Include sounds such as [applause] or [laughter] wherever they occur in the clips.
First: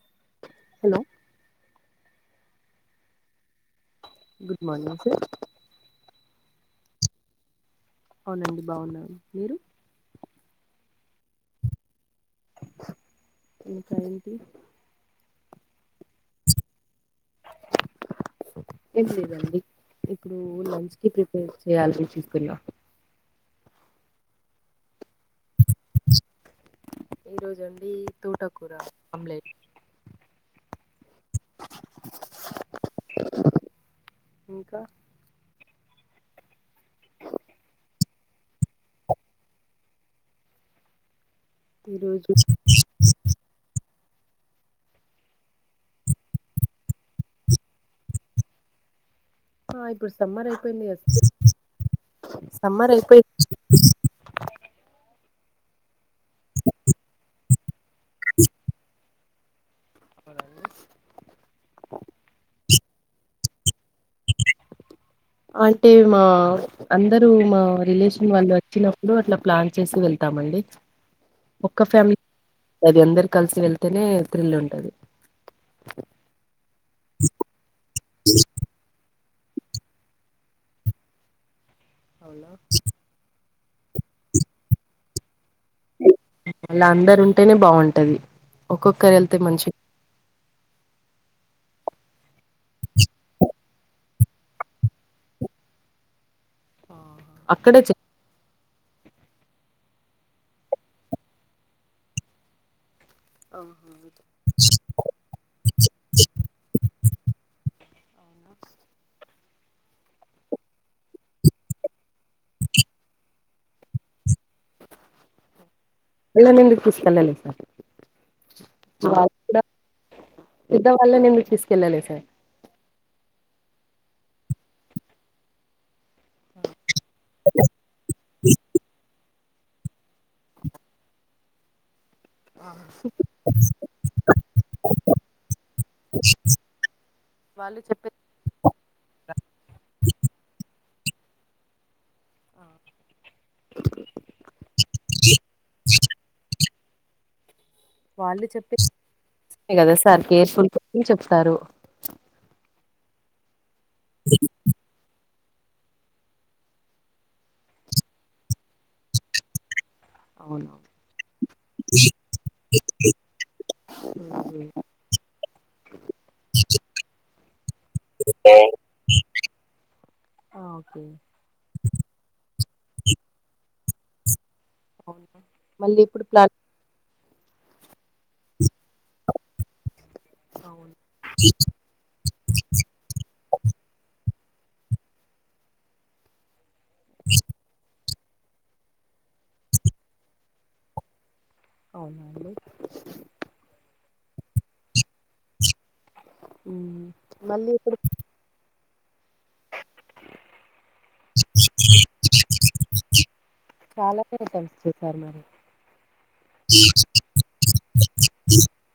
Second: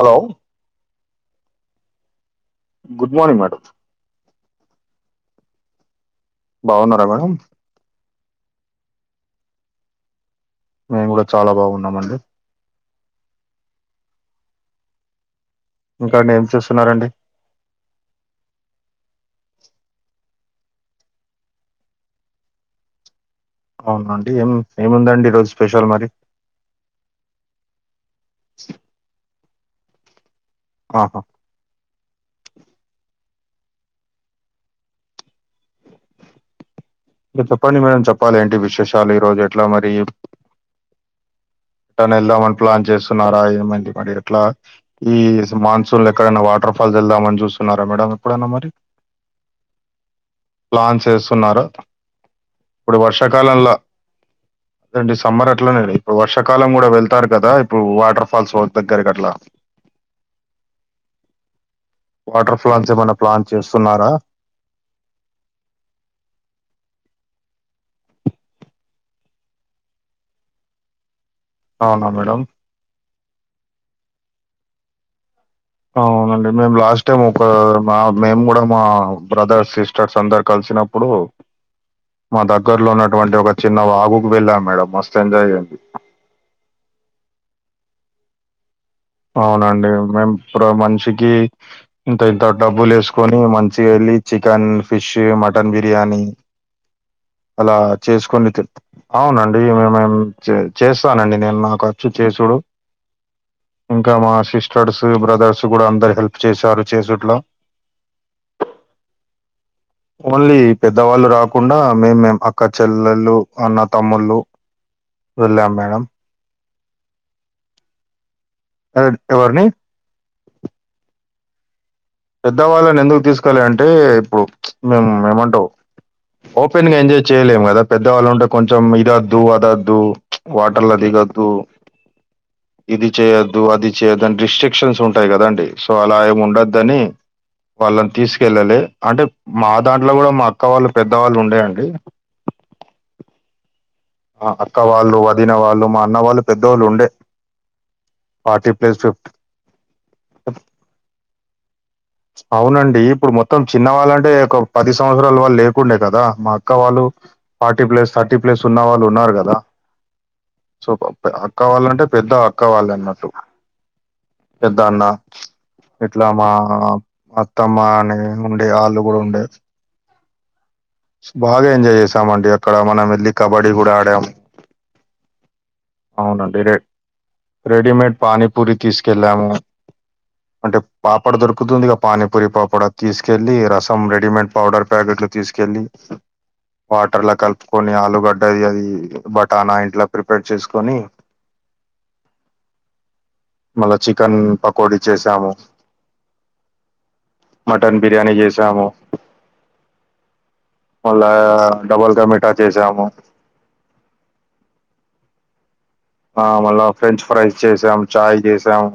Hello hello good morning madam. Good morning sir బాగున్నారా madam? అవునండి బాగున్నామ్. మీరు? మేము కూడ చాలా బాగున్నామండి. ఇంకా ఏంటి? ఇంకా అండి ఏం చూస్తున్నారండి ఏం లేదండి. ఇప్పుడు లంచ్ కి ప్రిపేర్ చేయాలని చూసున్నా. అవునా అండి! ఏం ఏముందండి ఈ రోజు స్పెషల్ మరి? ఈ రోజ అండి తోటకూర ఆమ్లెట్ ఆహా ఇంకా చెప్పండి మేడం చెప్పాలి ఏంటి విశేషాలు ఈ రోజు ఎట్లా మరి? ఈ ఎట్టన రోజు వెళ్దామని ప్లాన్ చేస్తున్నారా? ఏమైంది మరి ఎట్లా? ఈ మాన్సూన్ లో ఎక్కడైనా వాటర్ ఫాల్స్ వెళ్దామని చూస్తున్నారా మేడ ఎప్పుడైనా మరి? ఆ ఇప్పుడు సమ్మర్ అయిపోయింది ప్లాన్ కదా చేస్తున్నార? సమ్మర్ ఇప్పుడు వర్ష అయిపోయి కాలంలో, అండి సమ్మర్ అట్లనే ఇప్పుడు వర్ష కాలం కూడా వెళ్తారు కదా ఇప్పుడు వాటర్ ఫాల్స్ దగ్గరకి అట్ల వాటర్ ఫాల్న్స్ ఏమైనా ప్లాన్ చేస్తున్నారా? అంటే మా అందరు మా రిలేషన్ వాళ్ళు వచ్చినప్పుడు అట్లా ప్లాన్ చేసి వెళ్తామండి ఒక్క అవునా ఫ్యామిలీ మేడం అది అందరు కలిసి వెళ్తేనే థ్రిల్ ఉంటది అవునండి మేము లాస్ట్ టైం ఒక మా మేము కూడ మా బ్రదర్స్ సిస్టర్స్ అందరు కలిసినప్పుడు మా దగ్గర్లో ఉన్నటువంటి ఒక చిన్న వాగుకు వెళ్ళాం మేడం మస్తు ఎంజాయ్ చేయండి అళ్ళ అందరు ఉంటేనే బాగుంటది ఒక్కొక్కరు వెళ్ అవునండి మేము ఇప్పుడు మనిషికి ఇంత ఇంత డబ్బులు వేసుకొని మంచిగ వెళ్ళి చికెన్ ఫిష్ మటన్ బిర్యానీ అ అలా చేసుకొని అవునండి మేమే చేస్తానండి నేను నా [unintelligible] చేసుడు ఇంకా మా వాళ్ళని సిస్టర్స్ బ్రదర్స్ కూడ అందరు హెల్ప్ చేశారు చేసుట్లో ఓన్లీ పెద్దవాళ్ళు రాకుండ మేము మే అక్క చెల్లెళ్ళలు అన్న తమ్ముళ్ళు వెళ్ళాం మేడం పిల్లనేందుకు తీసుకెళ్లలే అదే సార్ ఎవరిని పెద్ద వాళ్ళని ఎందుకు తీసుకెళ్ళాలే సార్ పెద్దవాళ్ళని ఎందుకు తీసుకోవా [unintelligible] అంటే ఇప్పుడు మేము ఏమంటావు ఓపెన్ గా ఎంజాయ్ చేయలేము కదా పెద్దవాళ్ళు ఉంటే కొంచెం ఇది వద్దు ఇది అద్దు వాటర్ల దిగ్గదు ఇది చేయొద్దు అది చేయొద్దు అని రిస్ట్రిక్షన్స్ ఉంటాయి కదండి సో అలా ఏమి ఉండద్దదుని వాళ్ళు చెప్పే వాళ్ళని తీసుకెళ్ళాలే అంటే మా దాంట్లో కూడా మా అక్క వాళ్ళు పెద్దవాళ్ళు ఉండేయండి ఆ అక్క వాళ్ళు వదిన వాళ్ళు మా అన్న వాళ్ళు పెద్దోళ్ళు ఉండే వాళ్ళు ఫార్టీ [unintelligible] ప్లస్ ఫిఫ్టీ కదా సార్ కేర్ఫుల్ కోని చెప్తారు అవునండి ఇప్పుడు మొత్తం చిన్నవాళ్ళంటే ఒక పది సంవ [unintelligible] రాలు వాళ్ళు లేకుండే కదా మా అక్క వాళ్ళు ఫార్టీ ప్లస్ థర్టీ ప్లస్ ఉన్న వాళ్ళు ఉన్నారు కదా అవును సో అక్క వాళ్ళంటే పెద్ద అక్క వాళ్ళు అన్నట్టు పెద్ద అన్న ఇట్లా మా అత్తమ్మ అని ఉండే వాళ్ళు కూడ ఉండే [unintelligible] బాగ ఎంజాయ్ చేసామ అండి అక్కడ మనం వెళ్ళలి కబడ్డీ కూడా ఆడాం అ అవునండి రె రెడీమేడ్ పానీపూరి తీసుకెళ్ళాము అంటే అవును పాపడ దొరుకుతుంది ఇ పానీపూరి పాపడ తీసుకెళ్ళలి రసం రెడీమేడ్ పౌడర్ ప్యాకెట్లు తీసుకెళ్లి వాటర్ల కలుపుకొని ఆలుగ ది అది బటాన ఆ ఇంట్లో ప్రిపేర్ చేసుకొని అవునాండి మళ్ళా చికెన్ పకోడి చేసాము మళ్ళీ ఇప్పుడు మటన్ బిర్యానీ చేసాము మళ్ళా డబల్ కమిఠా చేసాము [unintelligible] ఆ మళ్ళ ఫ్రెంచ్ ఫ్రైస్ చేసాం చాయ్ చేసాము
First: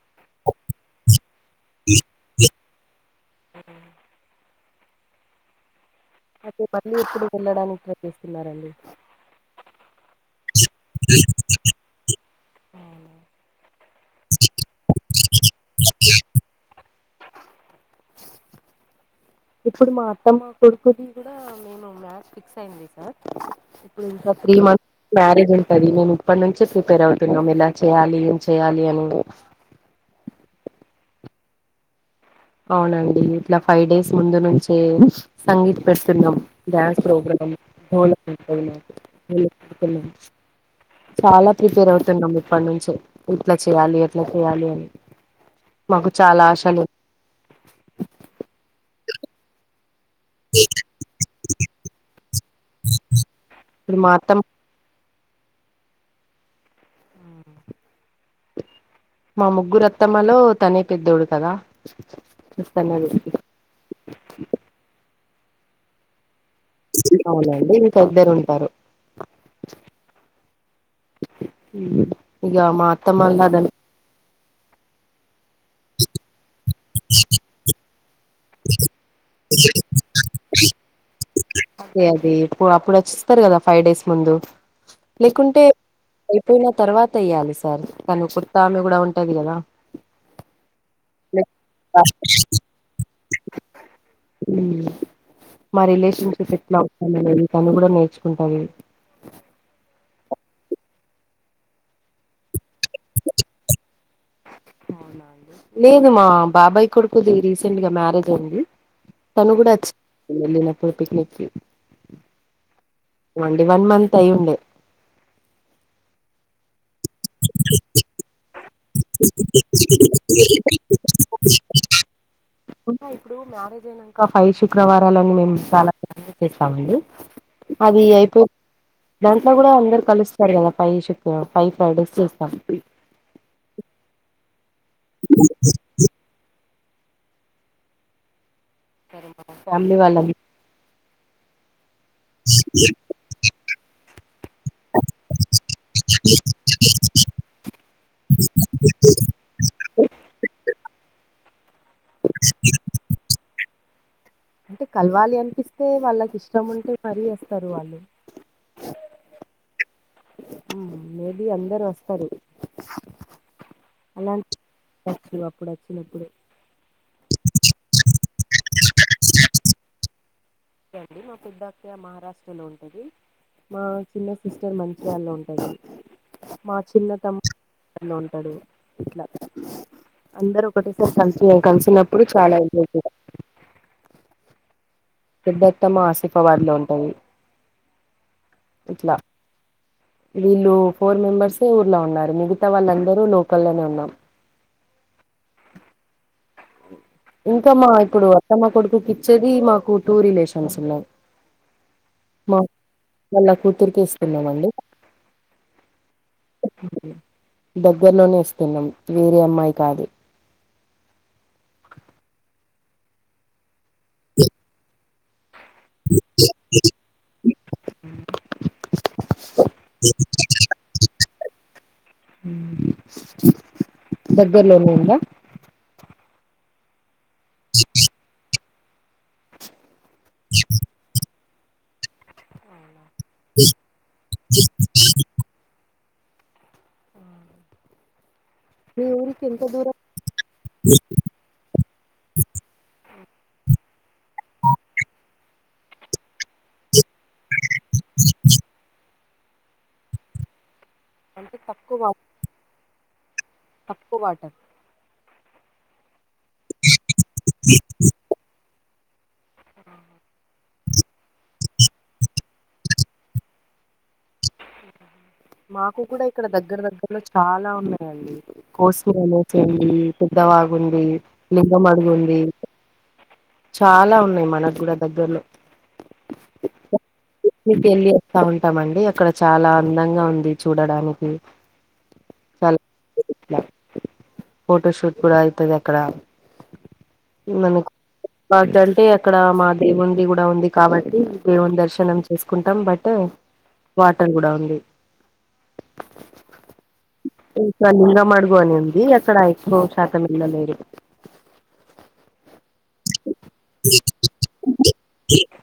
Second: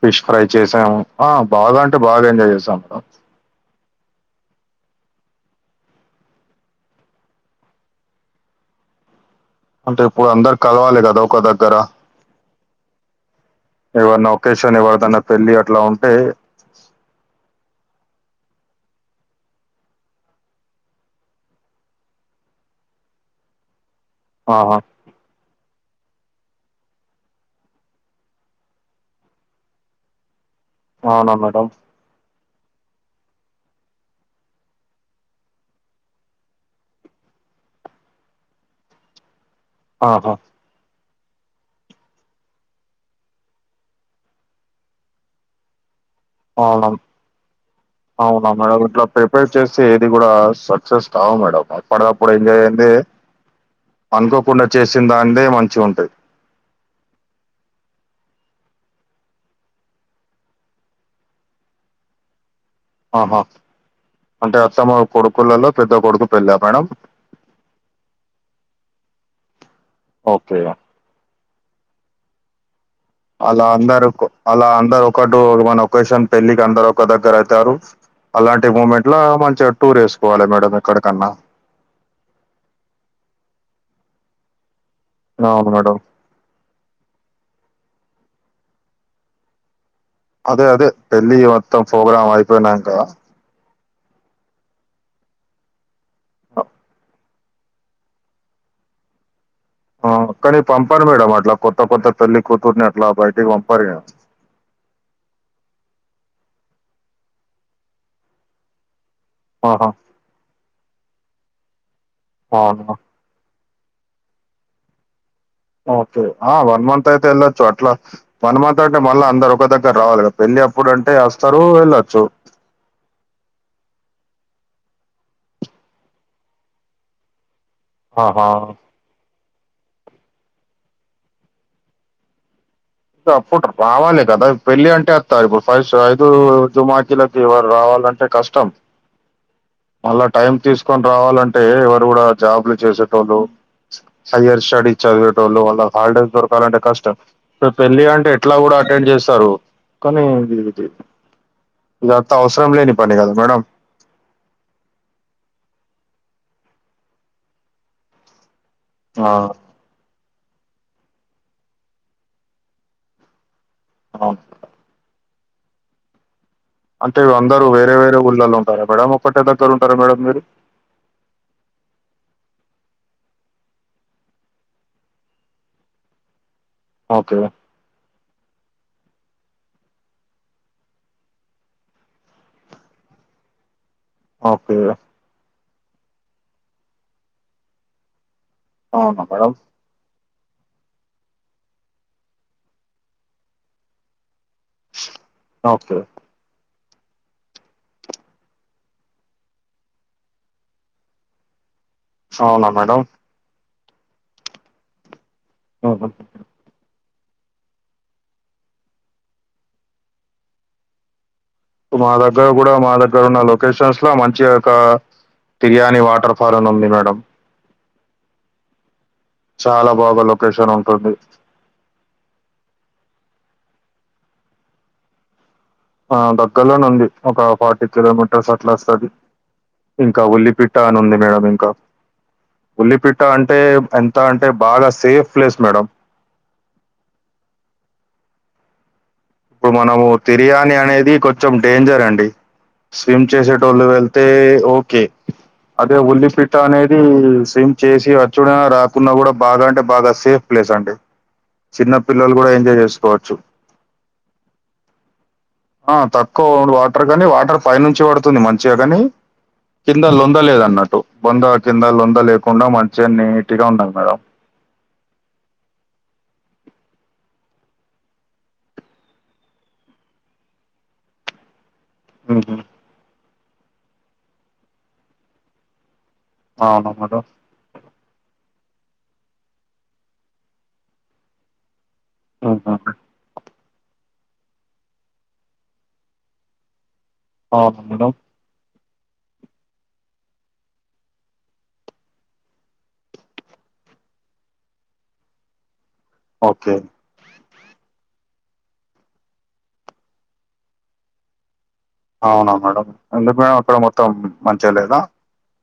ఫిష్ ఫ్రై చేశాం అ బాగ అంటే బాగ ఎంజాయ్ చేశాం మ అ అయితే మళ్ళీ ఎప్పుడు వెళ్ళడానికి ప్రయత్నిస్తున్నారండి అంటే ఇప్పుడు అందరు కలవాలి కదా ఒక దగ్గర ఎవర్ని ఒకేషన్ ఎవరిదన్నా పెళ్లి అట్లా ఉంటే ఇప్పుడు మా అత్తమ్మ కొడుకుది కూడా మేము మ్యాథ్ ఫిక్స్ అయింది సార్ ఈ ఆహా మంత్ మ్యారేజ్ ఉంటంది మేము ఇప్పటి నుంచే ప్రిపేర్ అవుతున్నాం ఇలా చేయాలి ఏం చేయాలి అని అవున మేడం అవునండి ఇట్ల ఫైవ్ డేస్ ముందు నుంచే సంగీత్ ప్రసంగం డాన్స్ ప్రోగ్రాం [unintelligible] [inaudible] ఆహా చాలా ప్రిపేర్ అవుతున్నాము ఇప్పటి నుంచే ఎట్ల చెయాలి ఎట్ల చెయాలి అని మాకు చాల ఆశలు అవునా అవునా మేడం ఇట్ల ప్రిపేర్ చేస్తే ఏది కూడ సక్సెస్ కావు మేడం ప అప్పుడయితె ఇప్పుడు మా అత్తమ్మ అనుకోకుండ చేసిన దానిదే మంచి ఉంటుంది మా ముగ్గురత్తమ్మలో తనే పెద్దోడు కదా చూస్తున్నది ఆహా అంటే అత్తమ కొడుకులలో పెద్ద కొడుకు పెళ్ళ మేడం అవునండి ఇంకిద్దరు ఉంటారు ఓకే న ఇక మా అత్తమ్మా అలా అందరు అలా అందరు ఒకటి మన ఒకేషన్ పెళ్ళికి అందరు ఒక దగ్గర అవుతారు అలాంటి మూమెంట్లా మంచిగా టూర్ వేసుకోవాలి మేడం ఎక్కడికన్నా అదే అదే ఇప్పుడు అప్పుడు వస్తారు కదా ఫైవ్ డేస్ ముందు లేకుంటే అవును మేడం. అయిపోయిన తర్వాత ఇయ్యాలి సార్ తను కుర్తా ఆమె కూడ ఉంటది కదా అదే అదే ఢిల్లీ మొత్తం ప్రోగ్రామ్ అయిపోయినాక మా రిలేషన్షిప్ సెటిల్ అవుతనేది తను కూడ నేర్చుకుంటాంది ఆ కనీ పంపరు మేడం అట్ల కొత్త కొత్త పెల్లి కూతుర్ని అట్ల బయటికి పంపారు లేదు మా బాబాయ్ కొడుకుది రీసెంట్ గా మ్యారేజ్ అయింది తను కూడ ఆహా! వచ్చి అవును వండి వన్ మంత్ అయి ఉంది ఓకే ఆ వన్ మంత్ అయితే ఎల అట్ల మన మాత్రం అంటే మళ్ళా అందరు ఒక దగ్గర రావాలి పెళ్ళి అప్పుడు అంటే వస్తారు వెళ్ళొచ్చు ఉన్నా ఇప్పుడు మ్యారేజ్ అయినాక ఫైవ్ శుక్రవారాలన్న మేము చాలా చేస్తామండి అది ఆహా! అయిపోయి దాంట్లో కూడా అందరు కలుస్తారు కదా ఫై చెప్ప ఫైవ్ ఫ్రైడేస్ చూత్తానికి అప్పుడు రావాలి కదా పెళ్లి అంటే వస్తారు ఇప్పుడు ఫైట్ ఐదుు వారు రావాలంటే కష్టం ఫ్యామిలీ మళ్ళా వాళ్ళం టైం తీసు కొని రావాలంటే ఎవరు కూడ జాబ్లు చేసేటోళ్ళు హయ్యర్ స్టడీ చదివే వోళ్ళు వాళ్ళ హాలిడేస్ దొరకాలంటే కష్టం పెళ్ళి అంటే ఎట్ల కూడా అటెండ్ చేస్తారు కానీ ఇదంత అవసరం లేని పని కద మేడం అంటే కలవాలి అనిపిస్తే వాళ్ళకి ఇష్టం ఉంటే మరీ వస్తారు వాళ్ళు ఆ ఉమ్ మేబి అందరు వస్తారు అవును. అలాంటి వచ్చినప్పుడు వచ్చినప్పుడు అంటే అందరు వేరే వేరే ఊళ్ళలో ఉంటార మేడం ఒక్కటె దగ్గరా ఉంటార మేడం మీరు ఉండే అండి మా పెద్ద అక్క మహారాష్ట్ర లో ఉంటది మా చిన్న సిస్టర్ మంచిర్యాలలో ఉంటది మా చిన్న ఓకే తమ్ము లో ఉంటాడు ఇట్లా అందరు ఒకటేసారి కలిసి కలిసి ఉన్నప్పుడు చాలా ఎంజాయ్ ఓకే పెద్ద అత్తమ్మ ఆసిఫాబాద్ లో ఉంటది ఇట్లా అవునా మేడం వీళ్ళు ఫోర్ మెంబర్సే ఊర్లో ఉన్నారు మిగతా వాళ్ళందరూ లోకల్ లోనే ఉన్నాం ఒకే ఇంకా మా ఇప్పుడు అత్తమ్మ కొడుకుకి ఇచ్చేది మాకు టూ రిలేషన్స్ ఉన్నాయి అవునా మేడం వాళ్ళా కూతురికే ఇస్తున్నాం అండి ఆహ దగ్గర్లోనే ఇస్తున్నాం వేరే అమ్మాయి కాదు మా దగ్గర కూడా మా దగ్గర ఉన్న లొకేషన్స్ లా మంచి ఒక తిర్యానీ వాటర్ ఫాల్ అని ఉంది మేడం చాలా బాగా లొకేషన్ ఉంటుంది ఉ దగ్గరలోనే ఉందా ఆ దగ్గర్లోనే ఉంది ఒక ఫార్టీ కిలోమీటర్స్ అట్లా వస్తది ఇంకా ఉల్లిపిట్ట అని ఉంది మేడం ఇంకా ఉల్లిపిట్ట ట్ట అంటే ఎంత అంటే బాగా సేఫ్ ప్లేస్ మేడం ఆవునా ఇప్పుడు మనము తిర్యానీ అనేది కొంచెం డేంజర్ అండి స్విమ్ చేసేటోళ్ళు వెళ్తే ఓకే అదే ఉల్లిపిట్ట అనేది స్విమ్ చేసి వచ్చుడ రాకుండా కూడా బాగా అంటే బాగా సేఫ్ ప్లేస్ అండి అంటే చిన్న తక్కువ పిల్లలు కూడా ఎంజాయ్ చేసుకోవచ్చు తక్కువ వాటర్ ఆ తక్కువ వాటర్ కాని వాటర్ పై నుంచి పడుతుంది మంచిగా కాని కింద లొంద లేదన్నట్టు బొంద కింద లొంద లేకుండా మంచిగా నీటిగా ఉండాది మేడం మాకు కూడా ఇక్కడ దగ్గర దగ్గరలో చాలా ఉన్నాయండి కోశమనేనే చేయి పెద్ద వాగుంది లింగ మడుగు ఉంది మ్మ్. చాలా ఉన్నాయి మనకు కూడా దగ్గర్లో అవునా మేడం పిక్నిక్ వెళ్ళి వస్తా ఉంటామండి అక్కడ చాలా అందంగా ఉంది చూడడానికి ఆహ ఫోటో షూట్ కూడా అయతది అక్కడ అవునా మనకు మేడం లాడ్జ్ అంటే అక్కడ మా దేవుంది కూడా ఉంది కాబట్టి దేవుని దర్శనం చేసుకుంటాం బట్ వాటర్ కూడా ఉంది ఓకే ఇంకా లింగ మడగు అని ఉంది అక్కడ ఎక్కువ శాతం వెళ్ళలేరు అవునా మేడం ఎందుకు మేడం అక్కడ మొత్తం మంచిగా లేదా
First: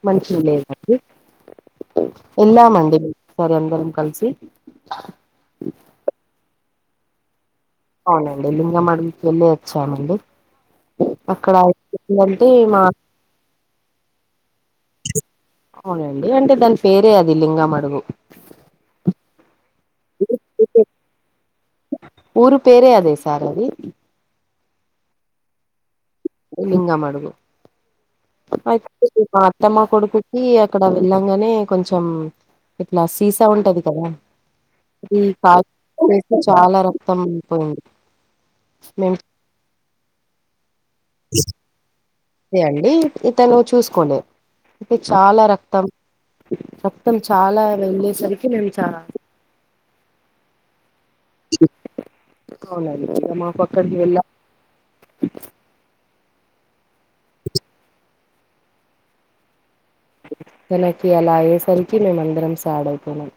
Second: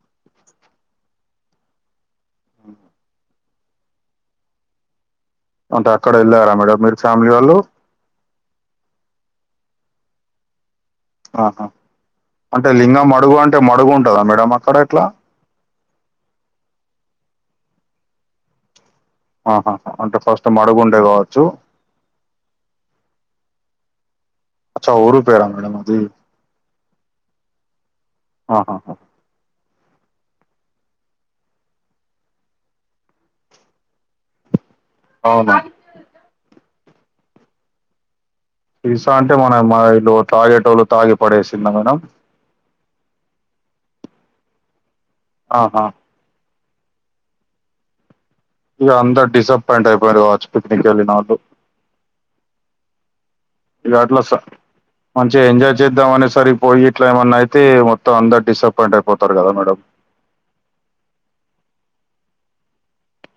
మనుషిలేరండి ఉన్నామండి మేం సరి అందరం కలిసి అంటే అక్కడ వెళ్ళారా మేడం మీరు చామియాలో అవునండి ఈ లింగ మడికెలి తెచ్చామండి ఆహా అంటే లింగం మడుగు అంటే మడుగు ఉంటదా మేడమ్ అక్కడ ఎట్లా అవునండి అంటే దాని పేరే అది లింగామడుగు ఆహా అంటే ఫస్ట్ మడుగుండే కావచ్చు ఊరు పేరే అదే సార్ అది అచ్చా ఊరు పేరా మేడం అది లింగ మడుగు ఆయ్ ఆహాహా! పో మా అత్తమ్మ కొడుకుకి అక్కడ వెళ్ళంగానే కొంచెం ఇట్లా సీసా ఉంటది కదా ఈ అవునా! పాపకి కూడా చాలా రక్తం పోయింది సిసా మేము అంటే మనం మా ఈలు తాగెటోలు తాగి పడేసింరా మేడం అయితే అండి ఇతను చూసుకోలేదు అయితే చాలా రక్తం ఆహా! రక్తం చాలా వెళ్ళేసరికి మేము ఇక చాలా అందరు డిసప్పాయింట్ అయిపోయారు కావచ్చు పిక్నిక్ వెళిన వాళ్ళు అవునండి ఇక మాకు ఇగ అక్కడికి వెళ్ళ అట్లా స మంచిగా ఎంజాయ్ చేద్దాం అనేసరికి పోయి ఇట్లా ఏమన్నా అయితే మొత్తం అందరు డిసప్పాయింట్ అయిపోతారు కదా మేడం తనకి అలా అయ్యేసరికి మేము అందరం సాడ్ అయిపోయినం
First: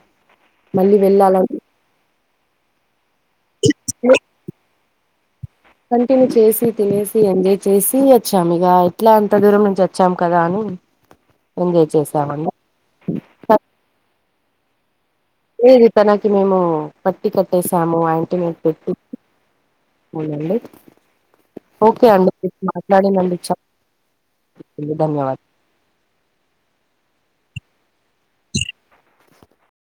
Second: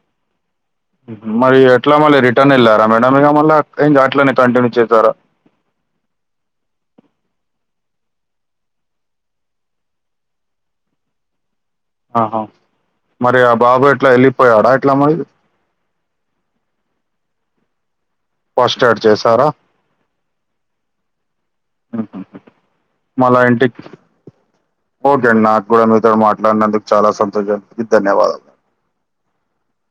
మరి ఎట్లా మళ్ళీ రిటర్న్ వెళ్ళారా మేడం ఇక అట్లనే కంటిన్యూ చేశారా కంటిన్యూ చేసి తినేసి ఎంజాయ్ చేసి వచ్చాం ఇక ఎట్లా ఎంత దూరం నుంచి వచ్చాం కదా అని ఎంజాయ్ ఆహా చేసామండి మరి ఆ బాబు ఎట్లా వెళ్ళిపోయాడా ఎట్లా మరి ఏది తనకి మేము పట్టి కట్టేసాము అండ్ టి మెంట్ ఫస్ట్ పెట్టి ఎయిడ్ చేసారా? అవునండి ఓకే హుహు. అండి మీరు మళ్ళా మాట్లాడినందుకు ఇంటికి చాలా ఓకే అండి ధన్యవాదాలు నాకు కూడా మీతో మాట్లాడినందుకు చాలా సంతోషం కి ధన్యవాదాలు